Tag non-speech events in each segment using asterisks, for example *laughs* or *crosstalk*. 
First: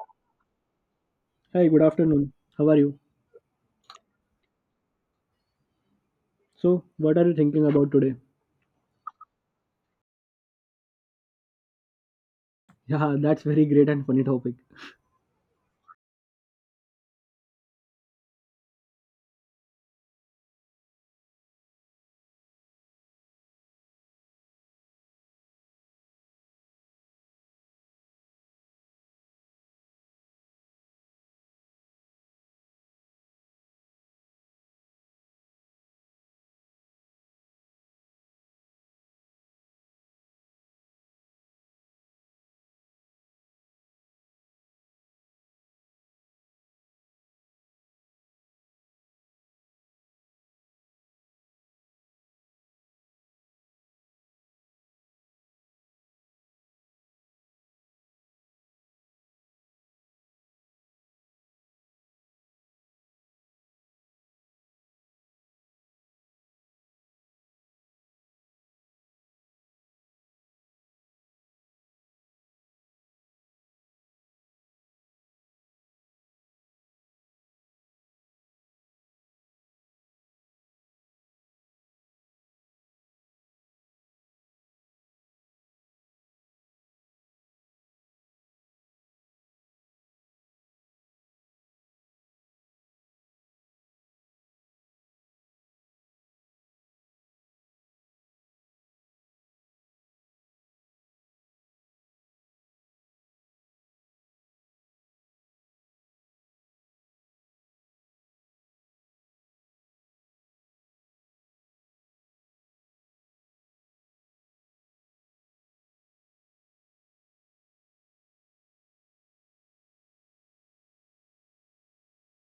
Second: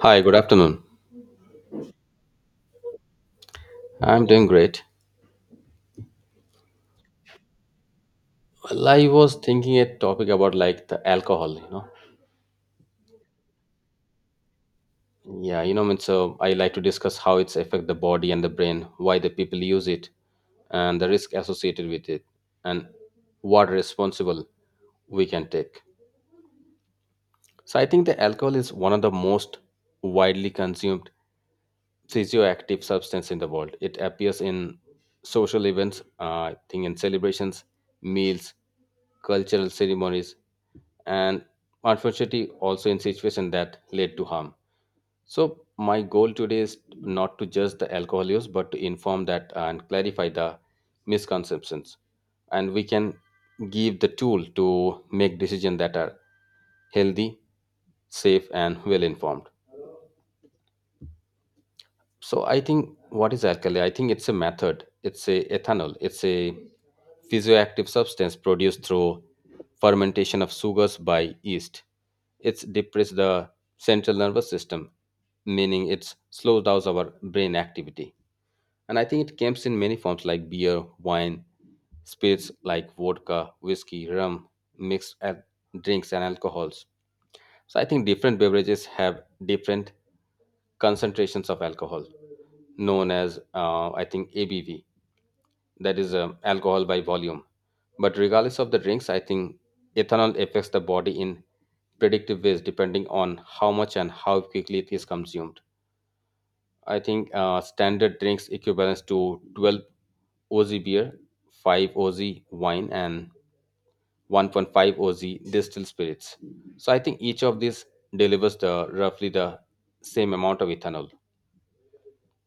Hi, good afternoon. Hi, good afternoon. How are you? I'm doing great. So, what are you thinking about today? Well, I was thinking a topic about like the alcohol. Yeah, that's very great and funny topic. Yeah, I mean, so I like to discuss how it's affect the body and the brain, why the people use it, and the risk associated with it, and what responsible we can take. So I think the alcohol is one of the most widely consumed psychoactive substance in the world. It appears in social events, I think in celebrations, meals, cultural ceremonies, and unfortunately also in situations that led to harm. So my goal today is not to judge the alcohol use, but to inform that and clarify the misconceptions, and we can give the tool to make decisions that are healthy, safe, and well informed. So I think what is alkali? I think it's a method. It's a ethanol. It's a physioactive substance produced through fermentation of sugars by yeast. It's depress the central nervous system, meaning it slows down our brain activity. And I think it comes in many forms like beer, wine, spirits like vodka, whiskey, rum, mixed drinks and alcohols. So I think different beverages have different concentrations of alcohol, known as I think ABV, that is alcohol by volume. But regardless of the drinks, I think ethanol affects the body in predictive ways depending on how much and how quickly it is consumed. I think standard drinks equivalents to 12 oz beer, 5 oz wine, and 1.5 oz distilled spirits. So I think each of these delivers the roughly the same amount of ethanol.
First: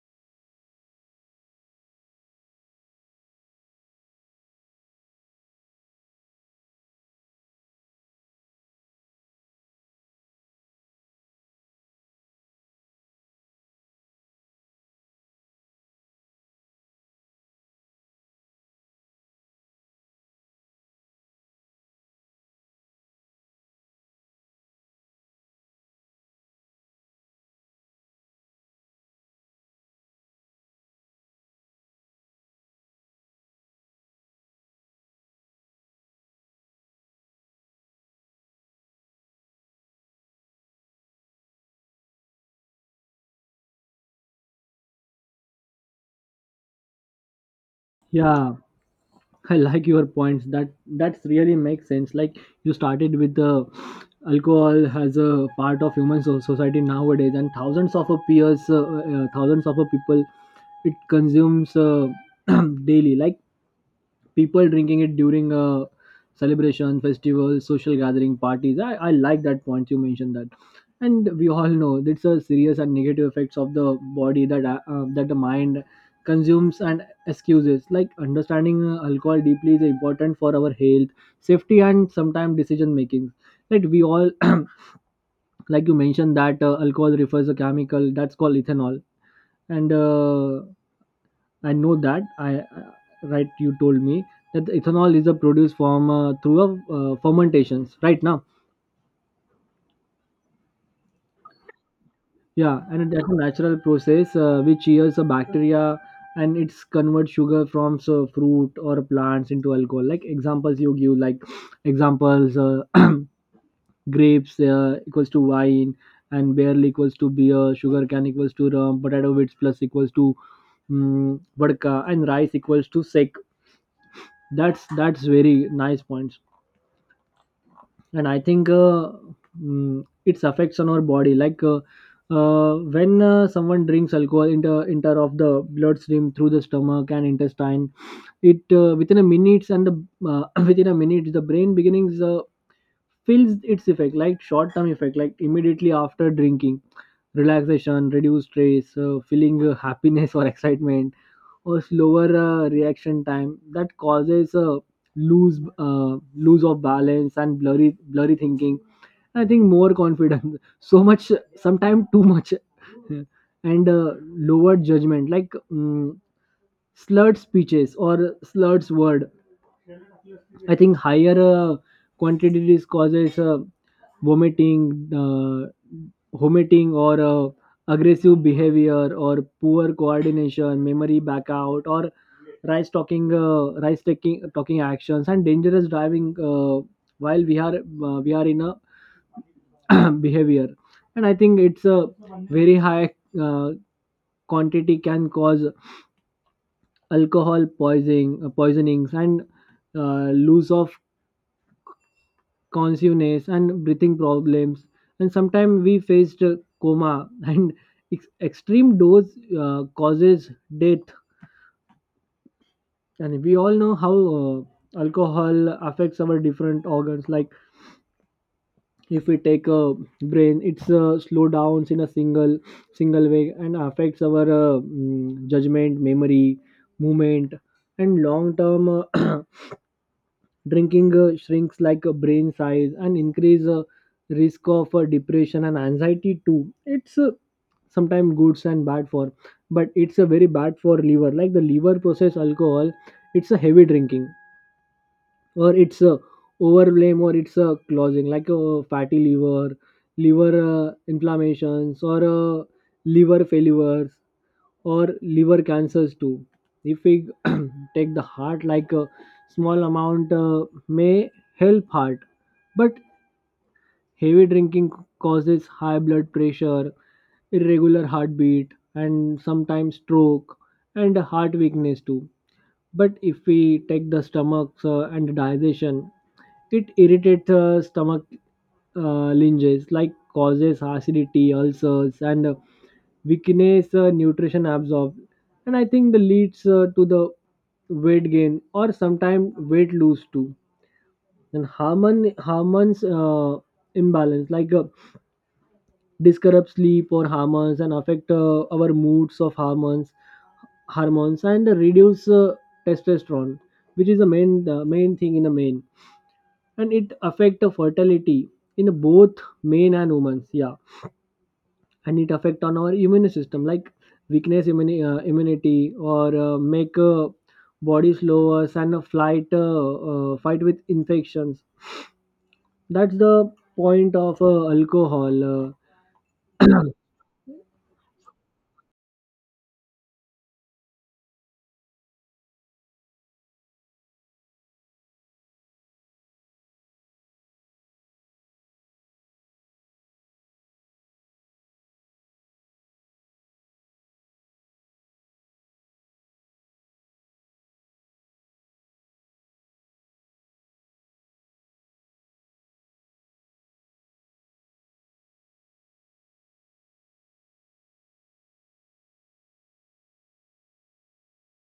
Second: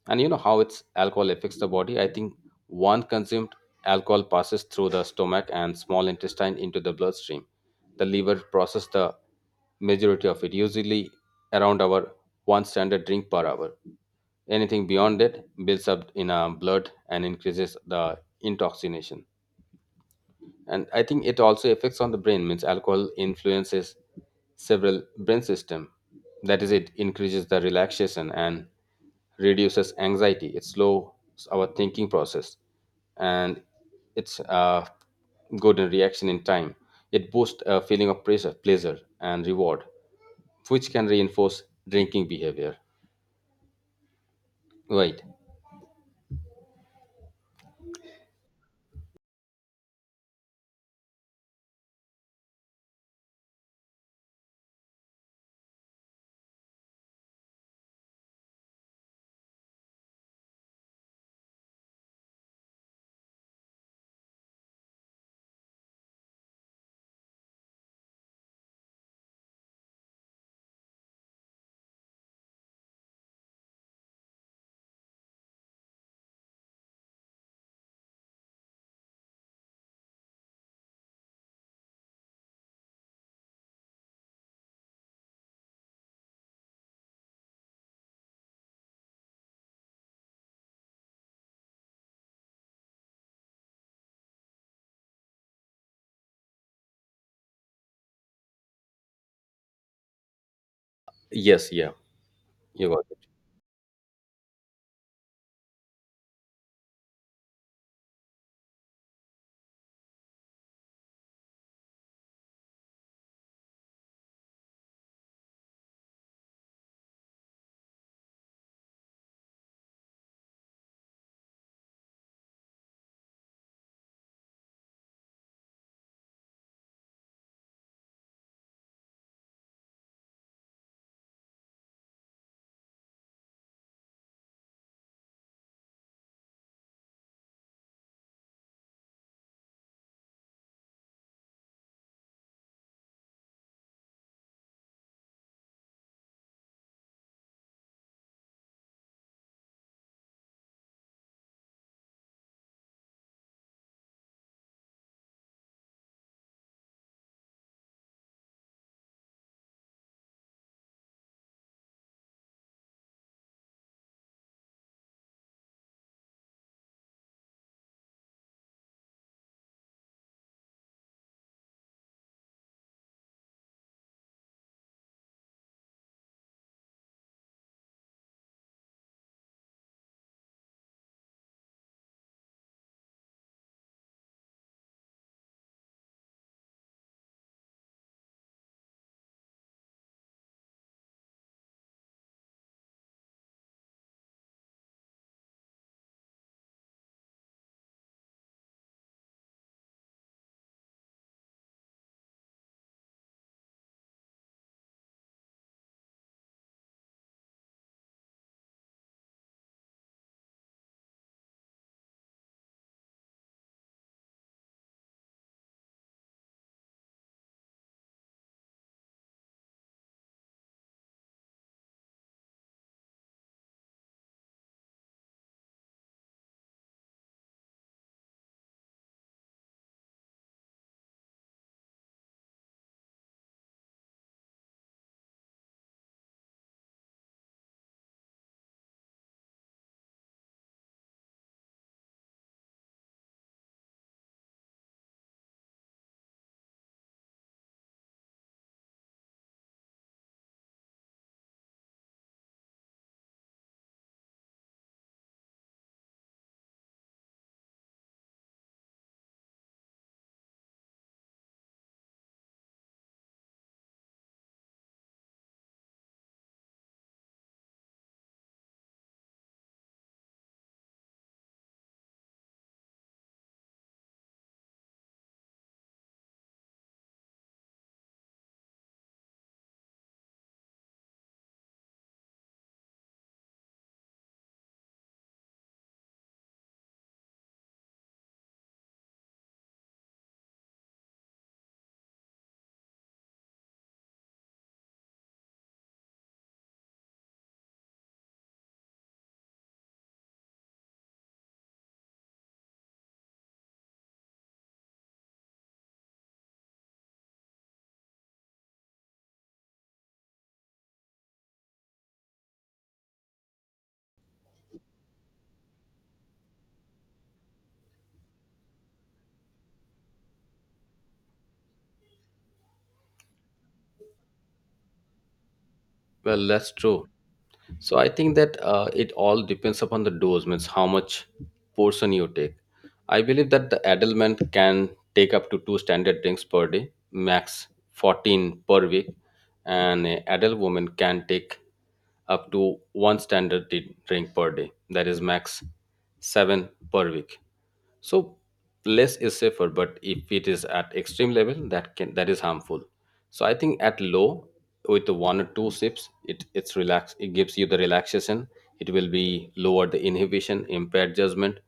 And you know how its alcohol affects the body? I think one consumed alcohol passes through the stomach and small intestine into the bloodstream. The liver processes the majority of it, usually around our one standard drink per hour. Anything beyond it builds up in our blood and increases the intoxication. And I think it also affects on the brain, means alcohol influences several brain system, that is it increases the relaxation and reduces anxiety. It slows our thinking process, and it's good in reaction in time. It boosts a feeling of pressure pleasure and reward, which can reinforce drinking behavior, right? Yeah, I like your points. That that's really makes sense. Like you started with the alcohol as a part of human society nowadays, and thousands of our peers, thousands of our people, it consumes *clears throat* daily. Like people drinking it during a celebration festival social gathering parties. I like that point you mentioned that, and we all know it's a serious and negative effects of the body that the mind consumes and excuses. Like understanding alcohol deeply is important for our health, safety, and sometimes decision making, like we all *clears throat* like you mentioned that alcohol refers a chemical that's called ethanol. And I know that. I Right. You told me that the ethanol is a produce from through a fermentations. Right now, Yes, yeah. yeah, You got and it. that's a natural process which yields a bacteria, and it's convert sugar from so, fruit or plants into alcohol. Like examples you give, like *sniffs* examples *clears throat* grapes equals to wine, and barrel equals to beer, sugar can equals to rum, potato bits plus equals to mm vodka, and rice equals to sec. That's very nice points. And I think mm, its affects on our body like when someone drinks alcohol into enter of the bloodstream through the stomach and intestine, it within a minutes, and the *clears throat* within a minute the brain beginnings feels its effect, like short term effect like immediately after drinking: relaxation, reduced stress, feeling happiness *laughs* or excitement, or slower reaction time that causes a lose of balance and blurry thinking. I think more confidence, *laughs* so much, sometimes too much. *laughs* And lower judgment, like mm, slurred speeches or slurred word. I think higher quantities causes vomiting, uh, vomiting, or aggressive behavior, or poor coordination, memory blackout, or rice talking, rice taking talking actions, and dangerous driving while we are in a *clears throat* behavior. And I think it's a very high uh, quantity can cause alcohol poisoning, poisonings, and loss of consciousness and breathing problems, and sometimes we faced coma, *laughs* and extreme dose causes death. And we all know how alcohol affects our different organs. Like if we take a brain, it's slow downs in a single way and affects our mm, judgment, memory, movement. And long term *clears throat* drinking shrinks like a brain size and increase risk of depression and anxiety too. It's sometimes good and bad for, but it's a very bad for liver. Like the liver process alcohol, it's a heavy drinking, or it's a overblame, or it's a closing like a fatty liver, liver inflammations, or liver failures, or liver cancers too. If we *clears throat* take the heart, like a small amount may help heart, but heavy drinking causes high blood pressure, irregular heartbeat, and sometimes stroke and heart weakness too. But if we take the stomachs and digestion, it irritates stomach linges, like causes acidity, ulcers, and weakness nutrition absorbed, and I think the leads to the weight gain, or sometimes weight lose too, and hormones imbalance, like disrupt sleep or hormones, and affect our moods of hormones, and reduce testosterone, which is the main thing in the main, and it affect the fertility in both men and women, yeah. And it affect on our immune system, like weakness immunity, or make body slower, and a flight fight with infections. That's the point of alcohol Well, that's true. So I think that it all depends upon the dose, means how much portion you take. I believe that the adult man can take up to two standard drinks per day, max 14 per week, and an adult woman can take up to one standard drink per day, that is max 7 per week. So less is safer, but if it is at extreme level, that is harmful. So I think at low with the one or two sips, it's relax. It gives you the relaxation. It will be lower the inhibition, impaired judgment,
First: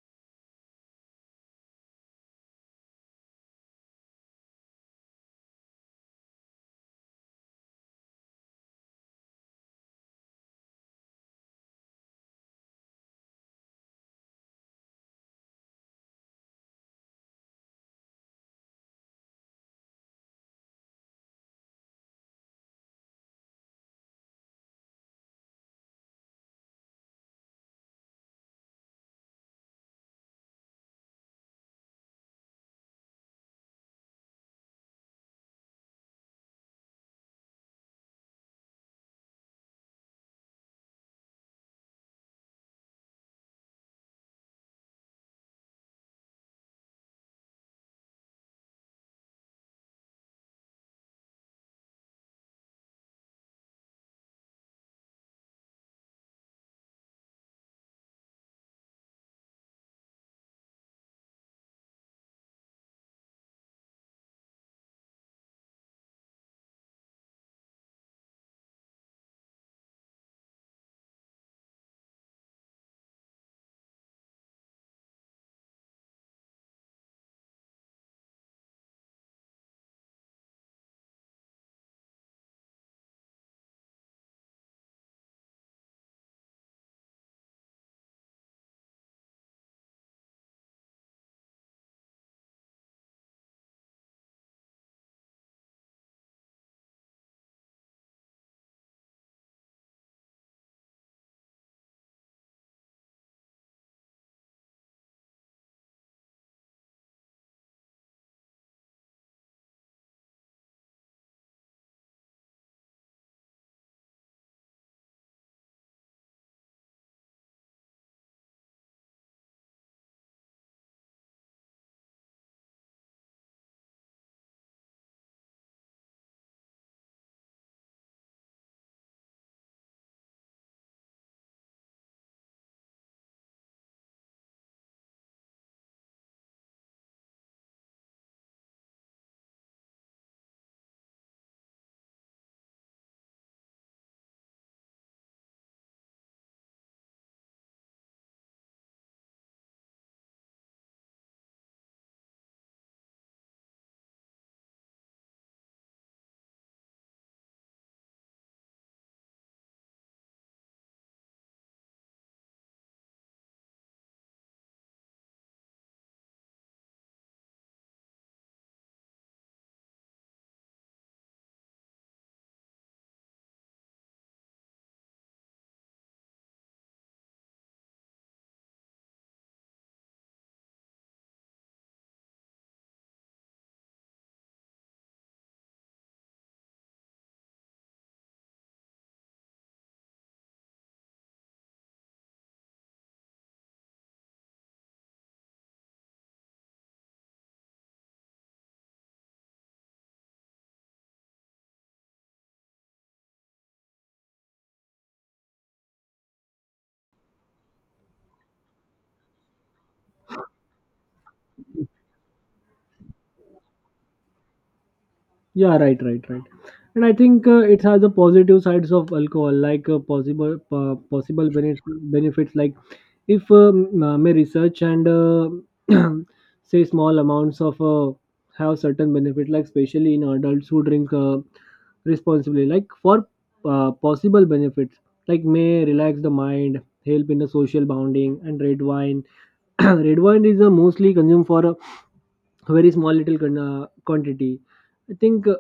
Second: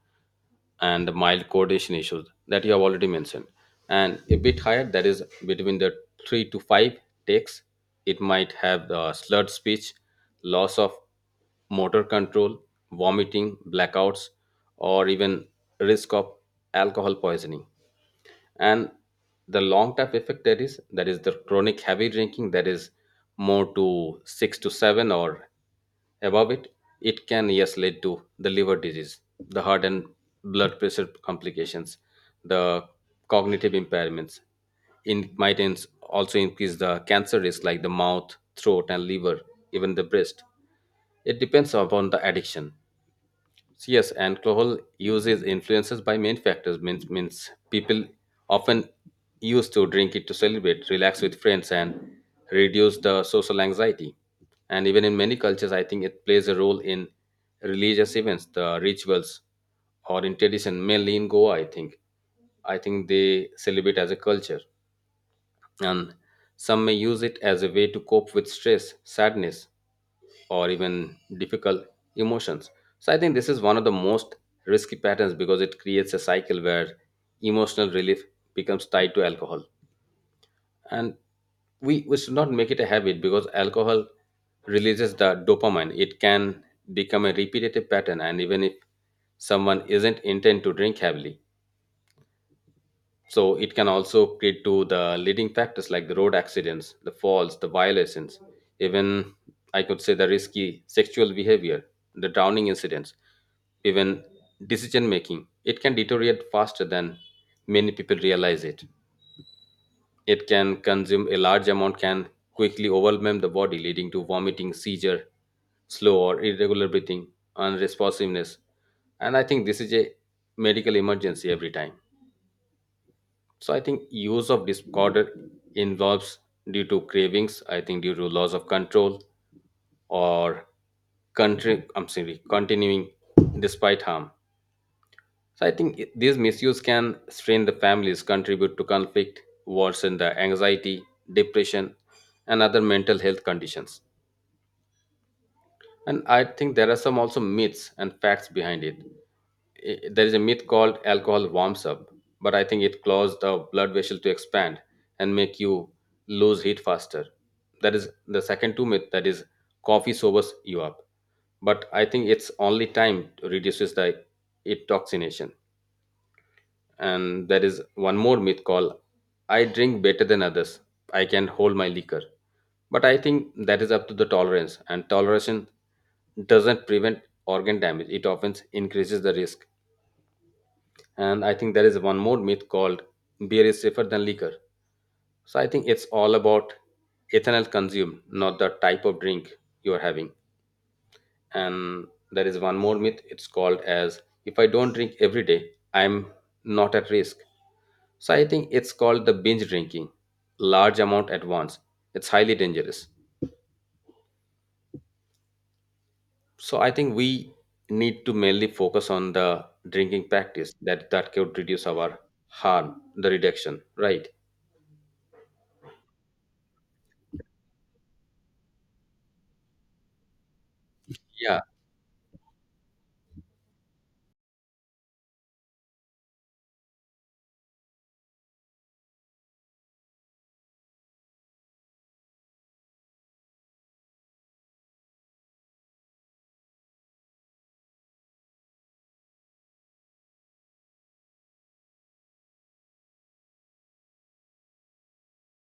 and mild coordination issues that you have already mentioned. And a bit higher, that is between the three to five takes, it might have the slurred speech, loss of motor control, vomiting, blackouts, or even risk of alcohol poisoning. And the long term effect there is, that is the chronic heavy drinking, that is more to 6 to 7 or above it. It can, yes, lead to the liver disease, the heart and blood pressure complications, the cognitive impairments. In might also increase the cancer risk like the mouth throat and liver, even the breast. It depends upon the addiction. Yes, alcohol use is influences by many factors. Means people often used to drink it to celebrate, relax with friends, and reduce the social anxiety. And even in many cultures, I think it plays a role in religious events, the rituals, or in tradition. Mainly in Goa, I think. I think they celebrate as a culture, and some may use it as a way to cope with stress, sadness, or even difficult emotions. So I think this is one of the most risky patterns because it creates a cycle where emotional relief becomes tied to alcohol. And we should not make it a habit because alcohol releases the dopamine. It can become a repetitive pattern. And even if someone isn't intent to drink heavily, so it can also lead to the leading factors like the road accidents, the falls, the violations, even I could say the risky sexual behavior, the drowning incidents, even decision making. It can deteriorate faster than many people realize it. It can consume a large amount, can quickly overwhelm the body, leading to vomiting, seizure, slow or irregular breathing, unresponsiveness. And I think this is a medical emergency every time. So I think use of discorder involves due to cravings, I think due to loss of control or country I'm sorry, continuing despite harm. So I think these misuse can strain the families, contribute to conflict, worsen the anxiety, depression, and other mental health conditions. And I think there are some also myths and facts behind it. There is a myth called alcohol warms up, but I think it causes the blood vessel to expand and make you lose heat faster. That is the second two myth, that is coffee sobers you up, but I think it's only time reduces the it toxination. And there is one more myth called I drink better than others. I can hold my liquor. But I think that is up to the tolerance, and toleration doesn't prevent organ damage, it often increases the risk. And I think there is one more myth called beer is safer than liquor. So I think it's all about ethanol consumed, not the type of drink you are having. And there is one more myth, it's called as if I don't drink every day, I'm not at risk. So I think it's called the binge drinking, large amount at once. It's highly dangerous. So I think we need to mainly focus on the drinking practice that could reduce our harm, the reduction, right? Yeah, right, right, right. And I think it has the positive sides of alcohol, like possible Yeah, benefits, benefits, like if may research and *clears throat* say small amounts of have certain benefit, like especially in adults who drink responsibly, like for possible benefits, like may relax the mind, help in the social bonding, and red wine. *clears throat* Red wine is mostly consumed for very small little quantity. I think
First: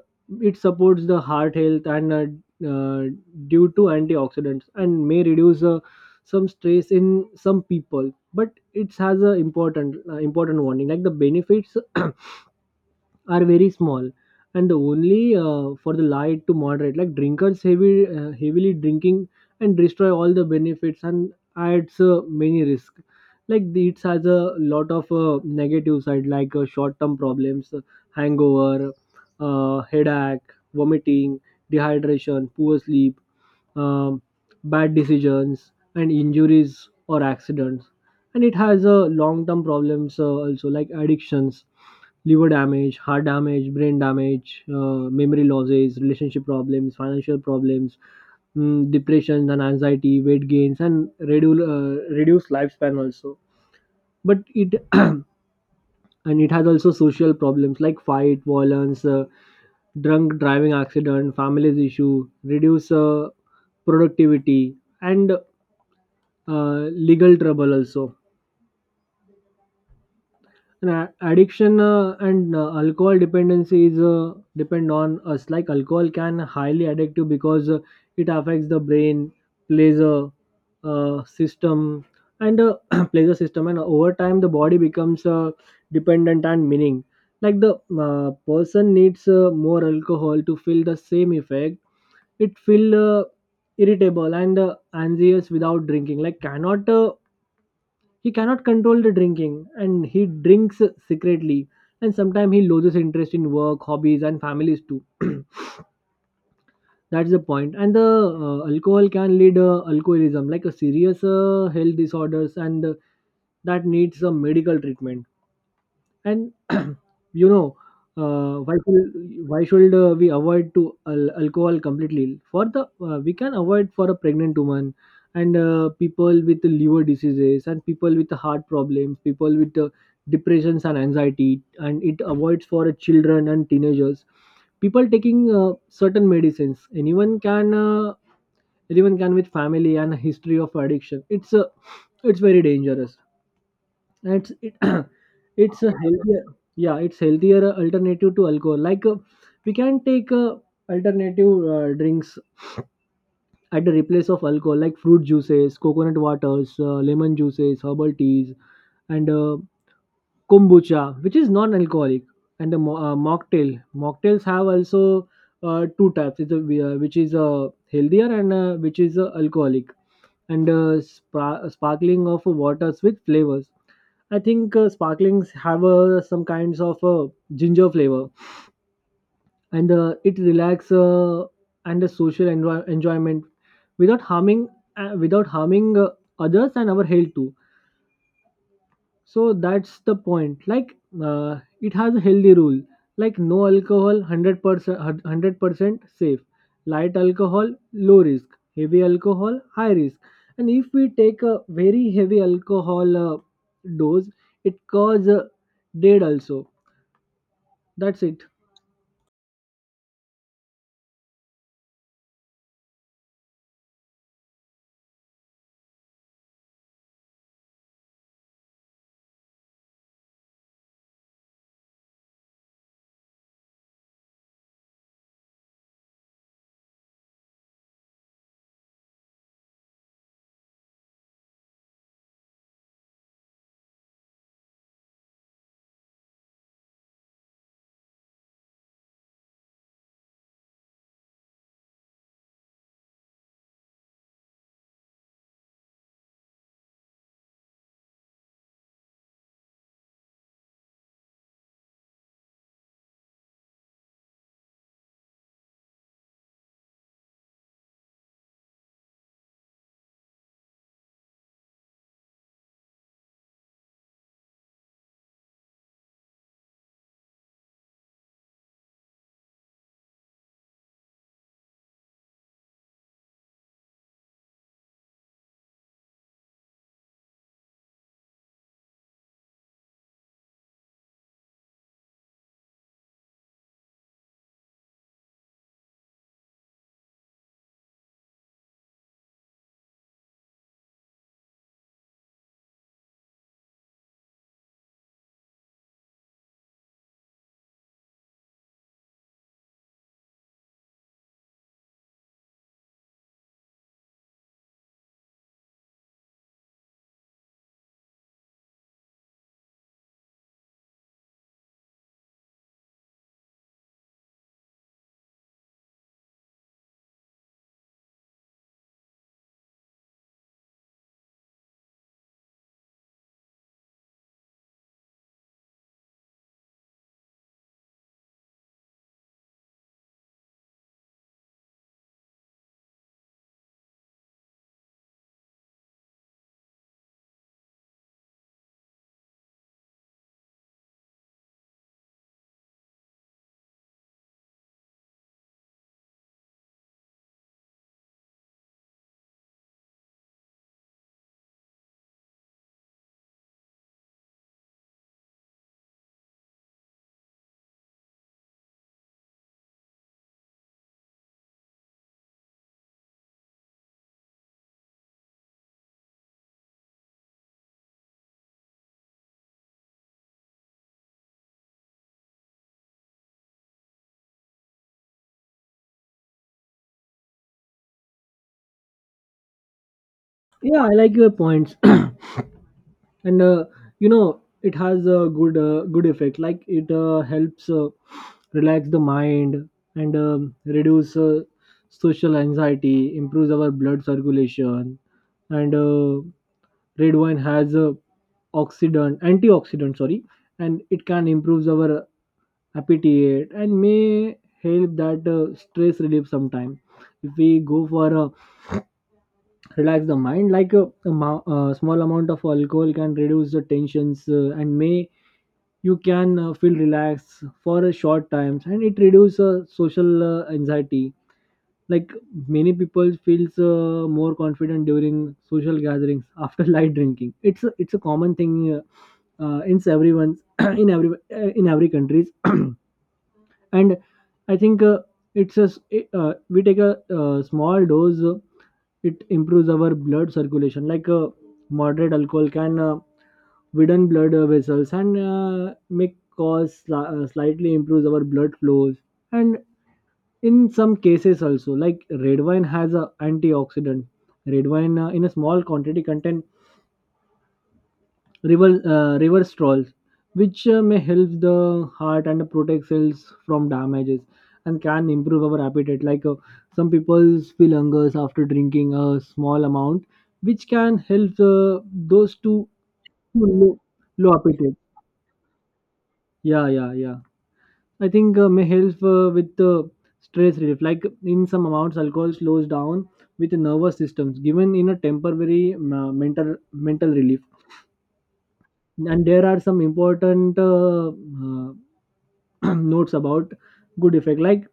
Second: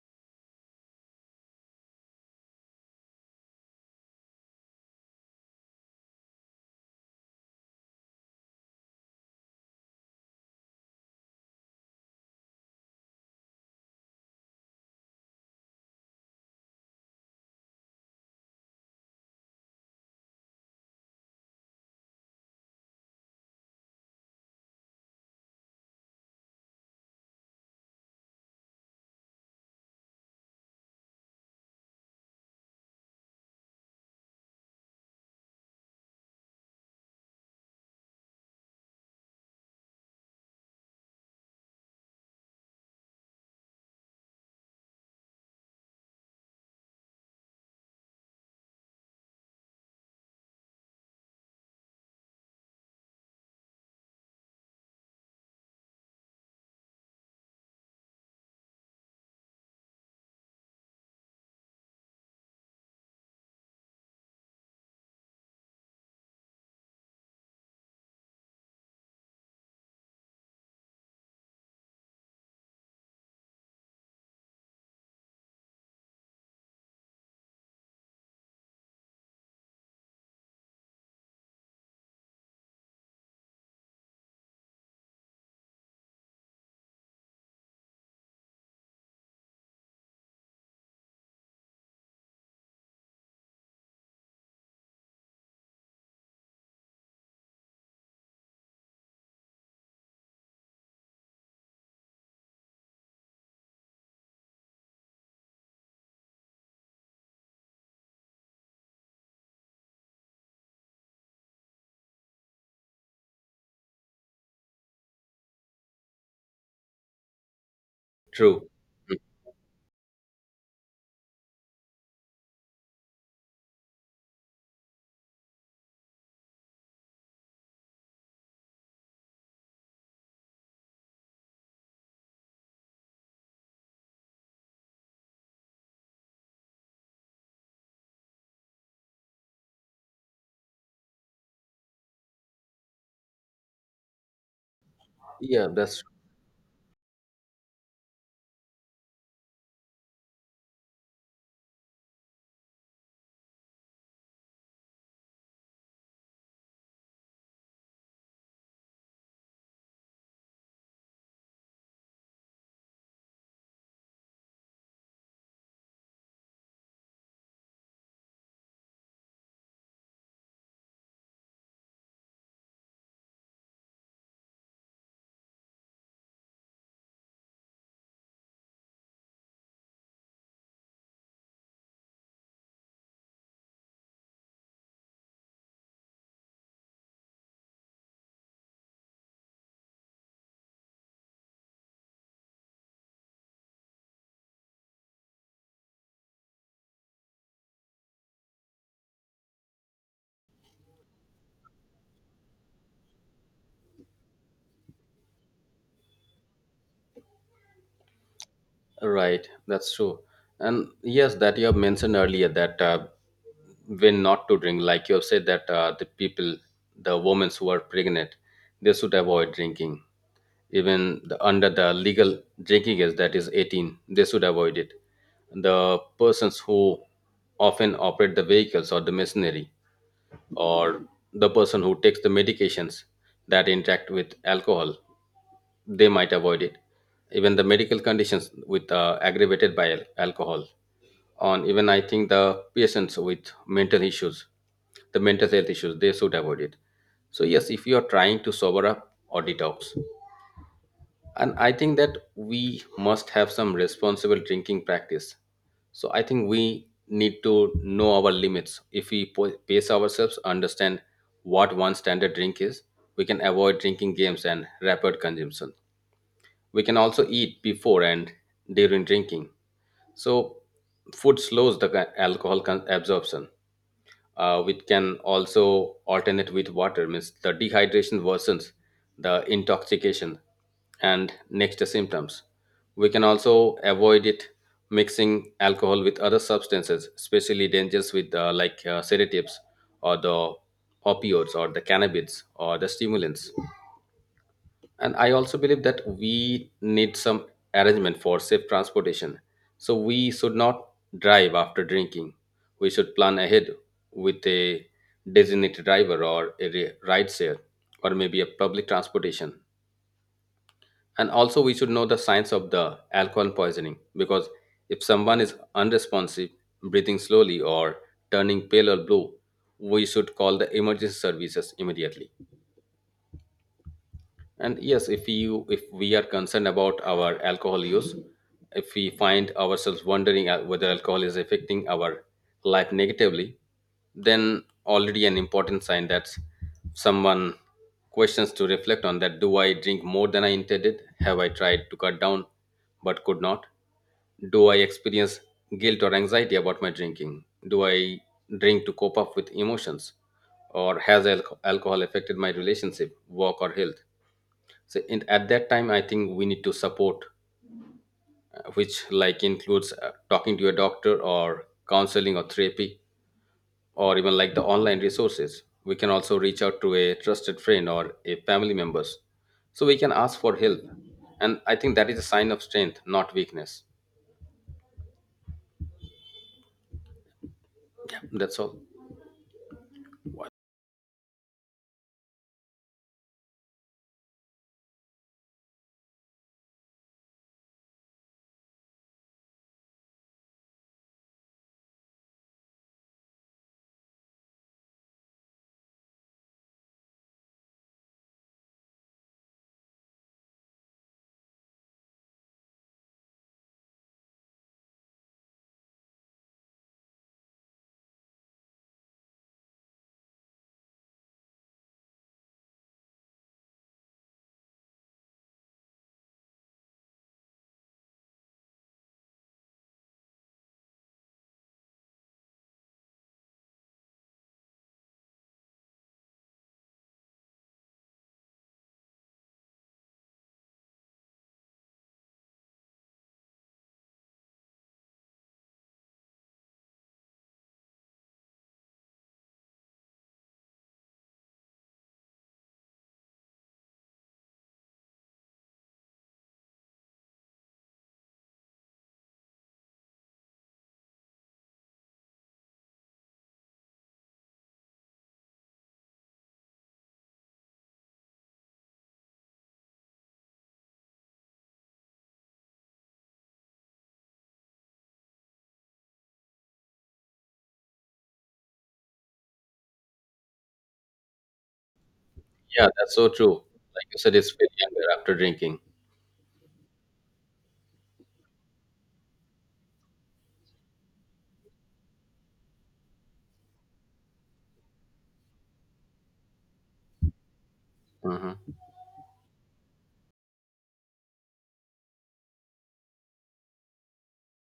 it supports the heart health, and due to antioxidants, and may reduce some stress in some people. But it has a important important warning, like the benefits *clears throat* are very small, and the only for the light to moderate like drinkers. Heavy heavily drinking and destroy all the benefits and adds many risks, like the- it has a lot of negative side, like short-term problems: hangover, headache, vomiting, dehydration, poor sleep, um, bad decisions, and injuries or accidents. And it has a long term problems also, like addictions, liver damage, heart damage, brain damage, memory losses, relationship problems, financial problems, mm, depression and anxiety, weight gains, and reduced lifespan also. But it *clears throat* and it has also social problems, like fight, violence, drunk driving accident, families issue, reduce productivity, and uh, legal trouble also. Addiction and alcohol dependency is depend on us. Like alcohol can highly addictive, because it affects the brain, plays a system, and *clears throat* plays a system, and over time the body becomes dependent, and meaning like the person needs more alcohol to feel the same effect. It feel irritable and anxious without drinking, like cannot he cannot control the drinking, and he drinks secretly. And sometimes he loses interest in work, hobbies, and families too. *clears throat* That's the point. And the alcohol can lead alcoholism, like a serious health disorders, and that needs some medical treatment. And *clears throat* you know, true. Mm. why should we avoid to alcohol completely? For the we can avoid for a pregnant woman, and people with liver diseases, and people with heart problems, people with depressions and anxiety, and it avoids for children and teenagers, people taking certain medicines, anyone can with family and history of addiction. It's it's very dangerous. It's it *clears throat* Yeah, it's a that's healthier, yeah, it's healthier alternative to alcohol, like we can take alternative drinks at the replace of alcohol, like fruit juices, coconut waters, lemon juices, herbal teas, and kombucha, which is non-alcoholic. And the mocktails have also two types. It's a, which is healthier, and which is alcoholic, and sparkling of waters with flavors. I think sparklings have some kinds of ginger flavor, and it relax and a social enjoyment without harming, uh, without harming uh, others and our health too. So that's the point, like it has a healthy rule, like no alcohol 100%, 100% safe, light alcohol low risk, heavy alcohol high risk. And if we take a very heavy alcohol dose, it cause dead also. That's it. right. That's true. And yes, that you have mentioned earlier that when not to drink, like you have said that the people, the women who are pregnant, they should avoid drinking. Even under the legal drinking age that is 18, they should avoid it. The persons who often operate the vehicles or the machinery, or the person who takes the medications that interact with alcohol, they might avoid it. Even the medical conditions with aggravated by alcohol. On Even I think the patients with mental issues, the mental health issues, they should avoid it. So yes, if you are trying to sober up or detox. And I think that we must have some responsible drinking practice. So I think we need to know our limits, if we pace ourselves, understand what one standard drink is. We can avoid drinking games and rapid consumption. We can also eat before and during drinking. So food slows the alcohol absorption, which can also alternate with water, means the dehydration worsens the intoxication and next symptoms. We can also avoid it mixing alcohol with other substances, especially dangerous with like sedatives or the opioids or the cannabis or the stimulants. And I also believe that we need some arrangement for safe transportation. So we should not drive after drinking. We should plan ahead with a designated driver or a ride share, or maybe a public transportation. And also we should know the signs of the alcohol poisoning, because if someone is unresponsive, breathing slowly or turning pale or blue, we should call the emergency services immediately. And yes, if we are concerned about our alcohol use, if we find ourselves wondering whether alcohol is affecting our life negatively, then already an important sign that someone questions to reflect on: that do I drink more than I intended, have I tried to cut down but could not, do I experience guilt or anxiety about my drinking, do I drink to cope up with emotions, or has alcohol affected my relationship, work or health? So at that time I think we need to support, which like includes talking to a doctor or counseling or therapy, or even like the online resources. We can also reach out to a trusted friend or a family members, so we can ask for help. And I think that is a sign of strength, not weakness. That's all. Yeah, I like your points. And you know, it has a good good effect, like it helps relax the mind and reduce social anxiety, improves our blood circulation. And red wine has a oxidant antioxidant, sorry, and it can improve our appetite, and may help that stress relief sometime. If we go for a relax the mind, like a small amount of alcohol can reduce the tensions, and may you can feel relaxed for a short times, and it reduces social anxiety. Like many people feels more confident during social gatherings after *laughs* light drinking. It's a, it's a common thing, in everyone's *coughs* *clears throat* in every countries. *coughs* *clears throat* And I think it's a it, we take a small dose, it improves our blood circulation. Like moderate alcohol can widen blood vessels, and make cause slightly improves our blood flows. And in some cases also, like red wine has a antioxidant, red wine in a small quantity contain river strolls, which may help the heart and protect cells from damages, and can improve our appetite. Like some people feel hunger after drinking a small amount, which can help those to Yeah, that's so true, low, like you low said, it's very appetite, younger after drinking. yeah, yeah, yeah. I think may help with the stress relief, like in some amounts alcohol slows down with the nervous systems, given in a temporary mental mental relief Hmm. And there are some important *clears throat* notes about good effect like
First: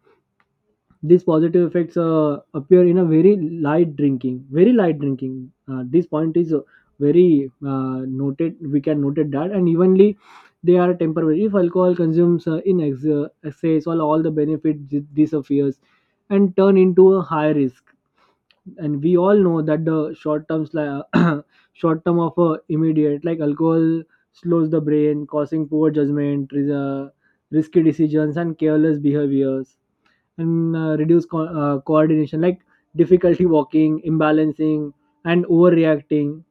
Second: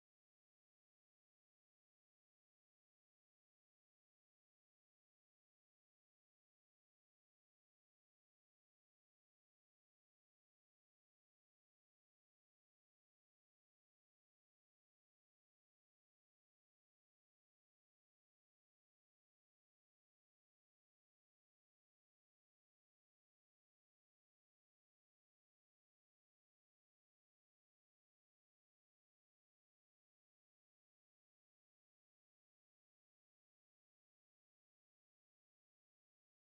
these positive effects appear in a very light drinking, very light drinking. This point is very noted. We can note it that, and evenly they are temporary. If alcohol consumes uh, in excess, all the benefit disappears and turn into a high risk. And we all know that the short terms like *coughs* *clears throat* short term of immediate like alcohol slows the brain causing poor judgment risky decisions and careless behaviors, and reduce coordination like difficulty walking, imbalancing, and overreacting.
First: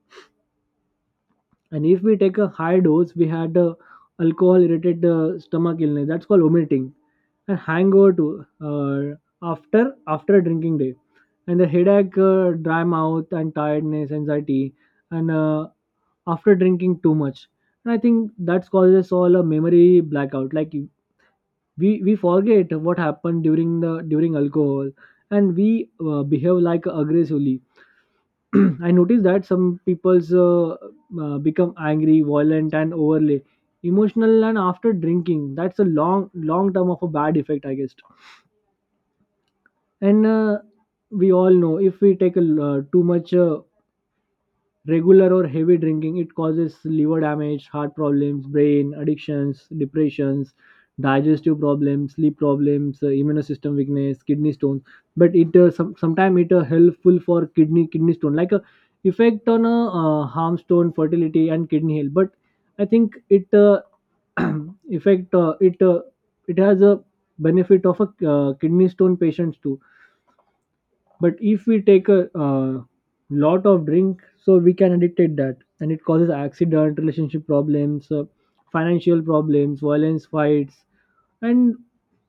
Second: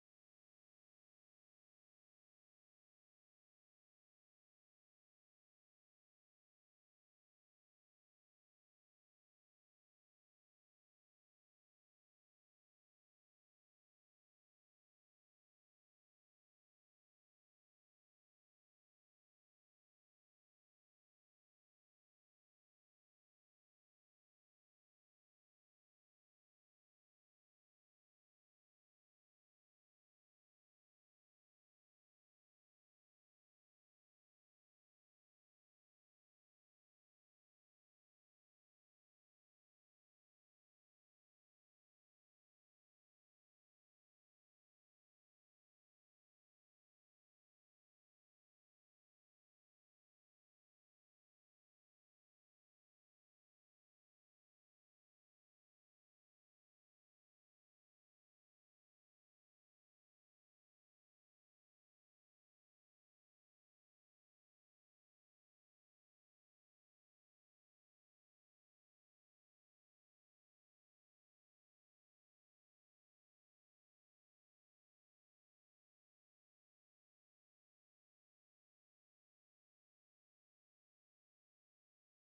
And if we take a high dose, we had alcohol irritated stomach illness that's called vomiting and hangover too, after a drinking day, and the headache, dry mouth and tiredness, anxiety, and after drinking too much. And I think that causes all a memory blackout like we forget what happened during the during alcohol. And we behave like aggressively. *clears throat* I noticed that some people's become angry, violent, and overly emotional and after drinking, that's a long long term of a bad effect I guess. And we all know if we take a too much regular or heavy drinking, it causes liver damage, heart problems, brain addictions, depressions, digestive problems, sleep problems, immune system weakness, kidney stones. But it sometimes it helpful for kidney stone like a effect on harm stone fertility and kidney health. But I think it *clears throat* effect, it has a benefit of a kidney stone patients too. But if we take a lot of drink, so we can addicted that, and it causes accident, relationship problems, financial problems, violence, fights, and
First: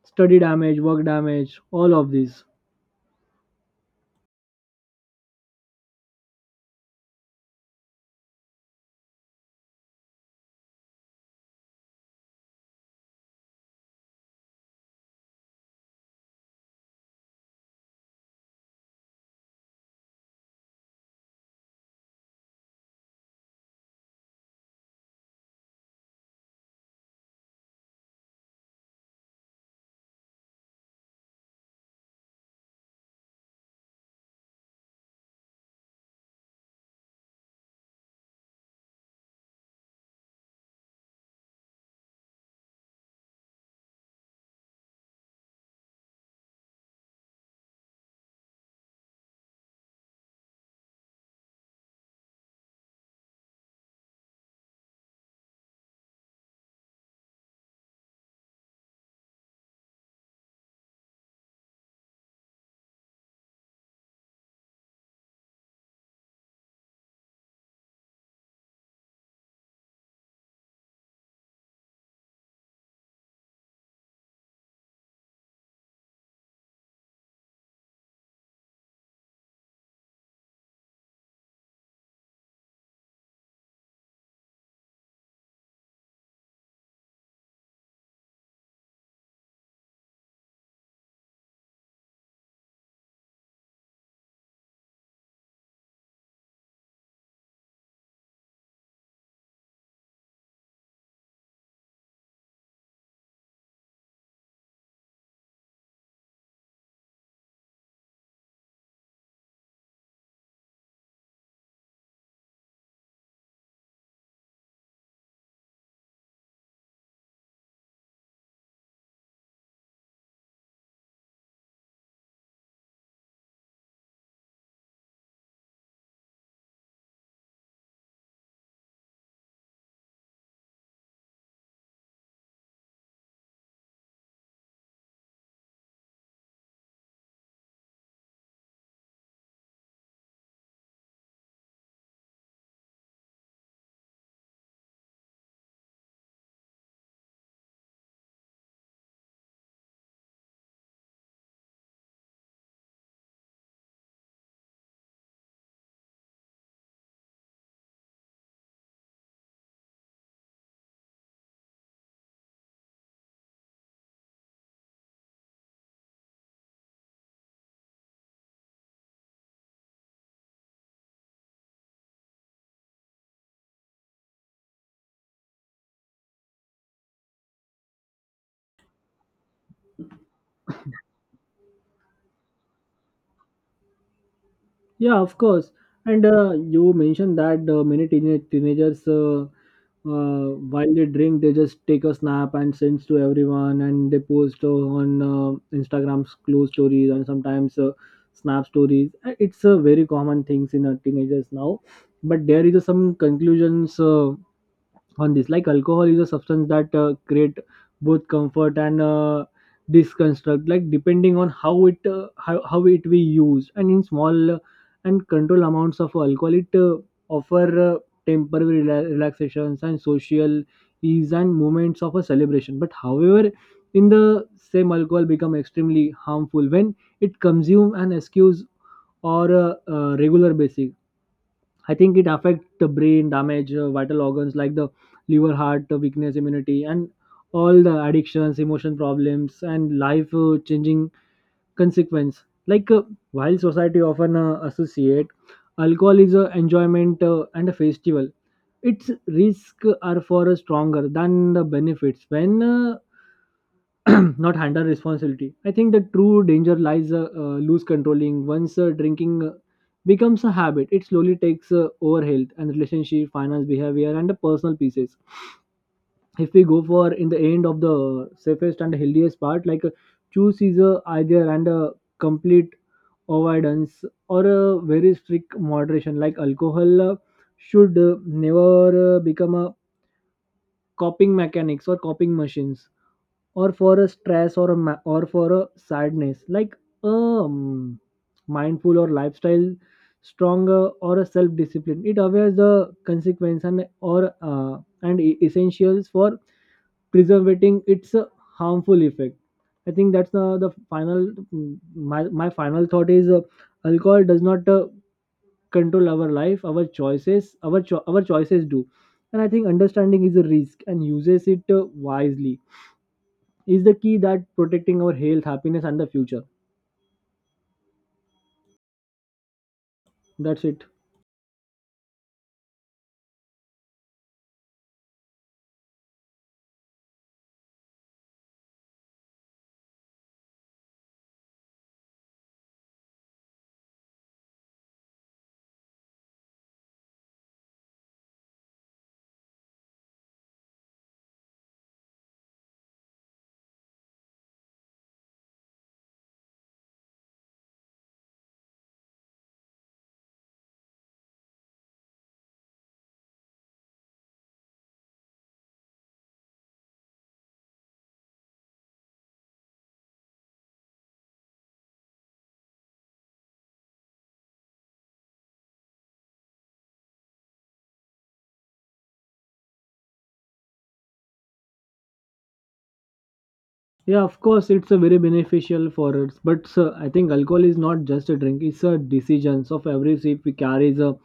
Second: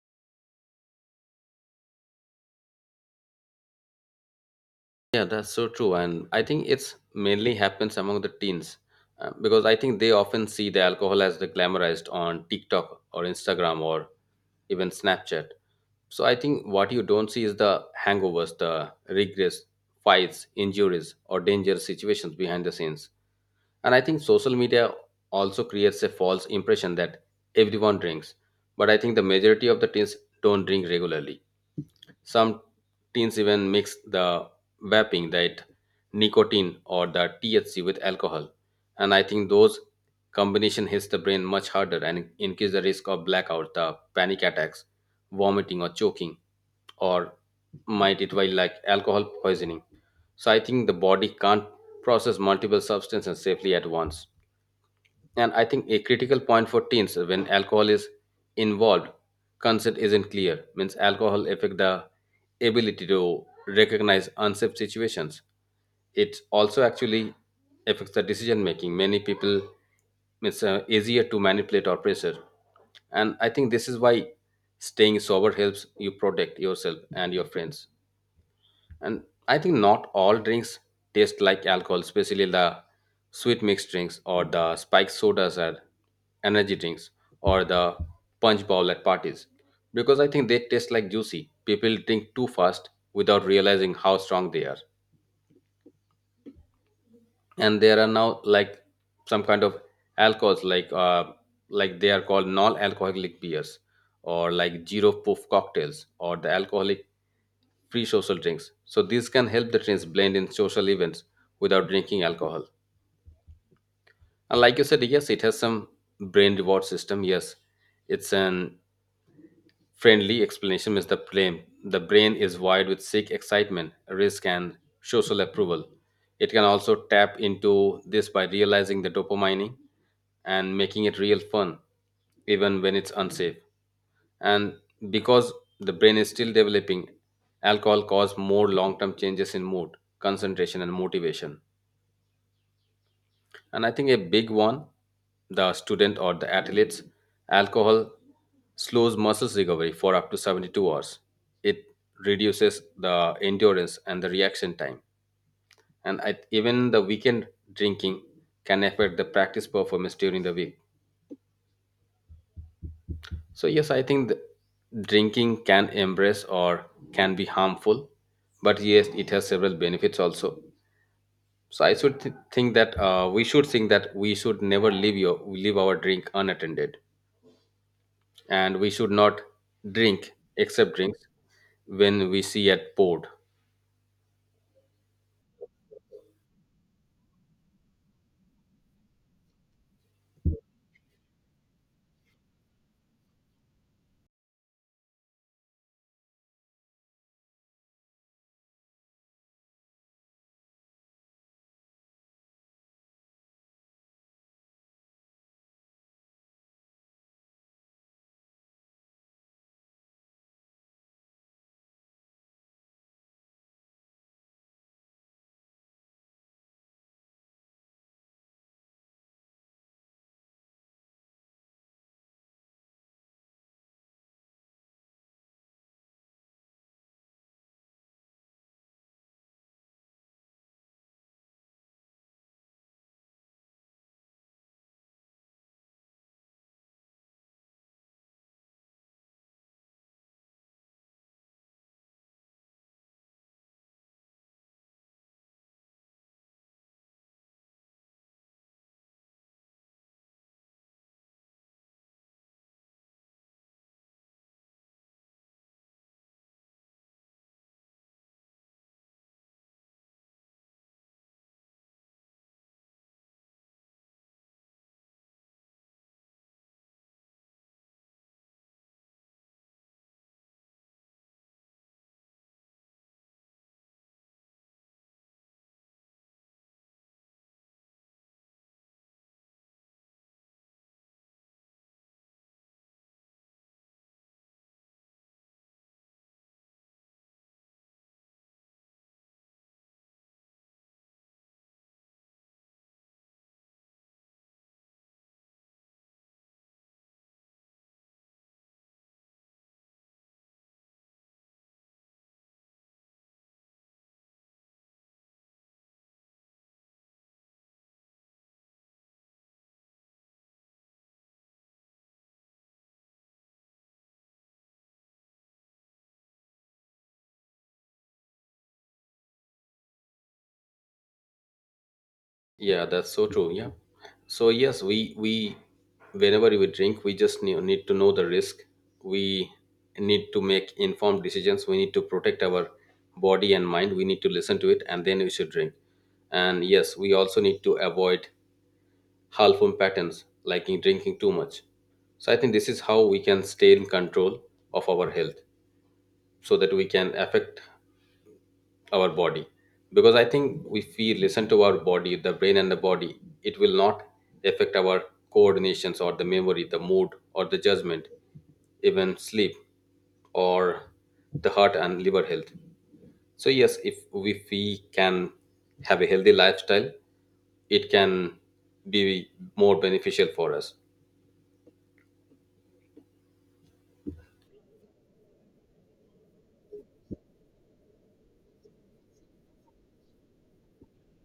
study damage, work damage, all of these. Yeah, that's so true, and I think it's mainly happens among the teens because I think they often see the alcohol as the glamorized on TikTok or Instagram or even Snapchat. So I think what you don't see is the hangovers, the regrets, fights, injuries, or dangerous situations behind the scenes. And I think social media also creates a false impression that everyone drinks, but I think the majority of the teens don't drink regularly. Some teens even mix the vaping, that nicotine or the THC with alcohol. And I think those combination hits the brain much harder and increase the risk of blackout, the panic attacks, vomiting or choking, or might it while like alcohol poisoning. So I think the body can't process multiple substances safely at once. And I think a critical point for teens, when alcohol is involved, consent isn't clear. Means alcohol affect the ability to recognize unsafe situations. It also actually affects the decision making. Many people it's easier to manipulate or pressure. And I think this is why staying sober helps you protect yourself and your friends. And I think not all drinks taste like alcohol, especially the sweet mixed drinks or the spiked sodas or energy drinks or the punch bowl at parties. Because I think they taste like juicy. People drink too fast without realizing how strong they are. And there are now like some kind of alcohols like they are called non-alcoholic beers or like zero proof cocktails or the alcoholic free social drinks. So this can help the teens blend in social events without drinking alcohol. And like you said, yes, it has some brain reward system. Yes, it's an friendly explanation is the blame. The brain is wired with seek excitement, risk, and social approval. It can also tap into this by realizing the dopamine and making it real fun, even when it's unsafe. And because the brain is still developing, alcohol causes more long term changes in mood, concentration, and motivation. And I think a big one, the student or the athletes, alcohol slows muscles recovery for up to 72 hours. It reduces the endurance and the reaction time. And I, even the weekend drinking can affect the practice performance during the week. So yes, I think the drinking can embrace or can be harmful, but yes, it has several benefits also. So I should think that we should never leave our drink unattended, and we should not drink except drinks when we see at board. Yeah, of course. And you mentioned that many teenagers, while they drink, they just take a snap and sends to everyone, and they post on Instagram's close stories and sometimes snap stories. It's a very common things in teenagers now. But there is some conclusions. On this like alcohol is a substance that create both comfort and disconstruct like depending on how it how it we use. And in small and control amounts of alcohol, it offer uh, temporary relaxations and social ease and moments of a celebration. But however, in the same alcohol become extremely harmful when it consume and excuse or a, regular basis. I think it affects the brain damage, vital organs like the liver, heart, weakness, immunity, and all the addictions, emotion problems, and life changing consequence like while society often associate alcohol is a enjoyment and a festival, its risk are far stronger than the benefits when *clears throat* not handle responsibility. I think the true danger lies loose controlling. Once drinking becomes a habit, it slowly takes over health and relationship, finance, behavior, and the personal pieces. If we go for in the end of the safest and healthiest part like choose is a either and a complete avoidance or a very strict moderation. Like alcohol should never become a coping mechanics or coping machines or for a stress or or for a sadness. Like um mindful or lifestyle, stronger or a self discipline, it awares the consequence and or essentials for preserving its harmful effect. I think that's the final my final thought is alcohol does not control our life, our choices, our choices do. And I think understanding is a risk and uses it wisely is the key that protecting our health, happiness, and the future. That's it. Yeah, that's so true, yeah. So yes, we, whenever we drink, we just need to know the risk. We need to make informed decisions. We need to protect our body and mind. We need to listen to it, and then we should drink. And yes, we also need to avoid harmful patterns like in drinking too much. So I think this is how we can stay in control of our health, so that we can affect our body. Because I think if we listen to our body, the brain and the body, it will not affect our coordinations or the memory, the mood or the judgment, even sleep or the heart and liver health. So yes, if we can have a healthy lifestyle, it can be more beneficial for us. Yeah, of course, it's a very beneficial for us. But sir, I think alcohol is not just a drink; it's a decisions of every sip we carries a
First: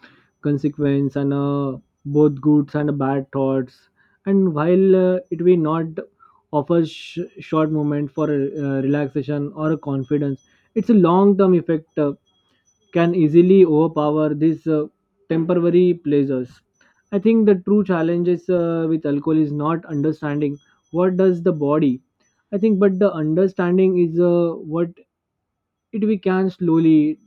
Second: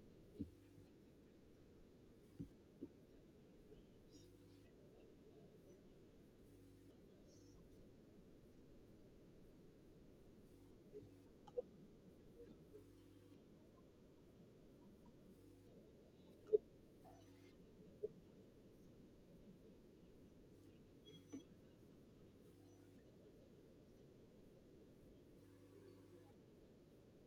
consequence and both good and bad thoughts. And while it will not offer short moment for relaxation or a confidence, it's a long-term effect can easily overpower these temporary pleasures. I think the true challenge is with alcohol is not understanding what does the body, I think, but the understanding is what it we can slowly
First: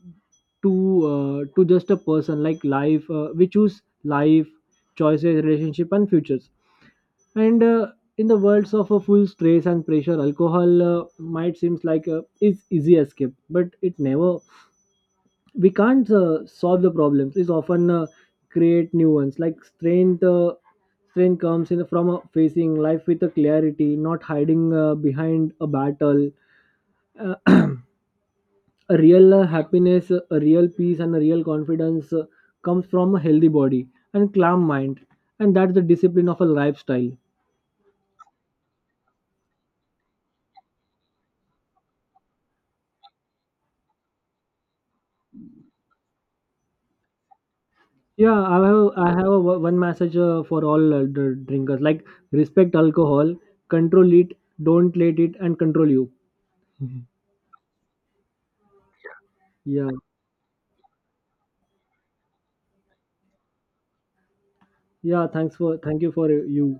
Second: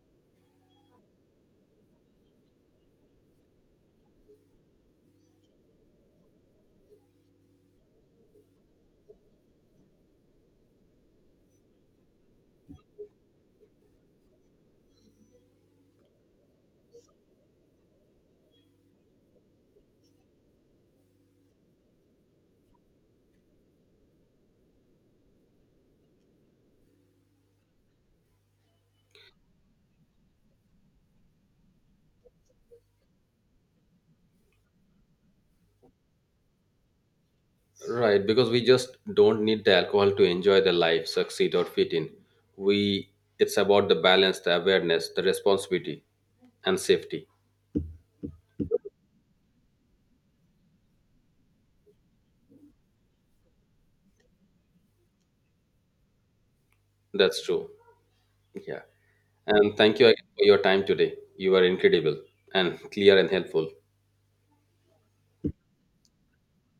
to to just a person like life. We choose life, choices, relationship, and futures. And in the worlds of a full stress and pressure, alcohol might seems like a is easy escape, but it never. We can't solve the problems. It's often create new ones. Like strength comes in from facing life with a clarity, not hiding behind a battle uh, a real happiness, a real peace, and a real confidence comes from a healthy body and calm mind, and that's the discipline of a lifestyle. Right, because we just don't need the alcohol to enjoy the life, succeed, or fit in. We, it's about the balance, the awareness, the responsibility, and safety. Yeah, I have a, one message for all uh, drinkers: like respect alcohol, control it, don't let it, and control you. That's true. Yeah. And Yeah, thank you again for your time today. You were incredible and clear and helpful. yeah. Thanks for thank you for you.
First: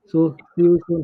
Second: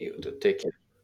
You to So take see care. you soon.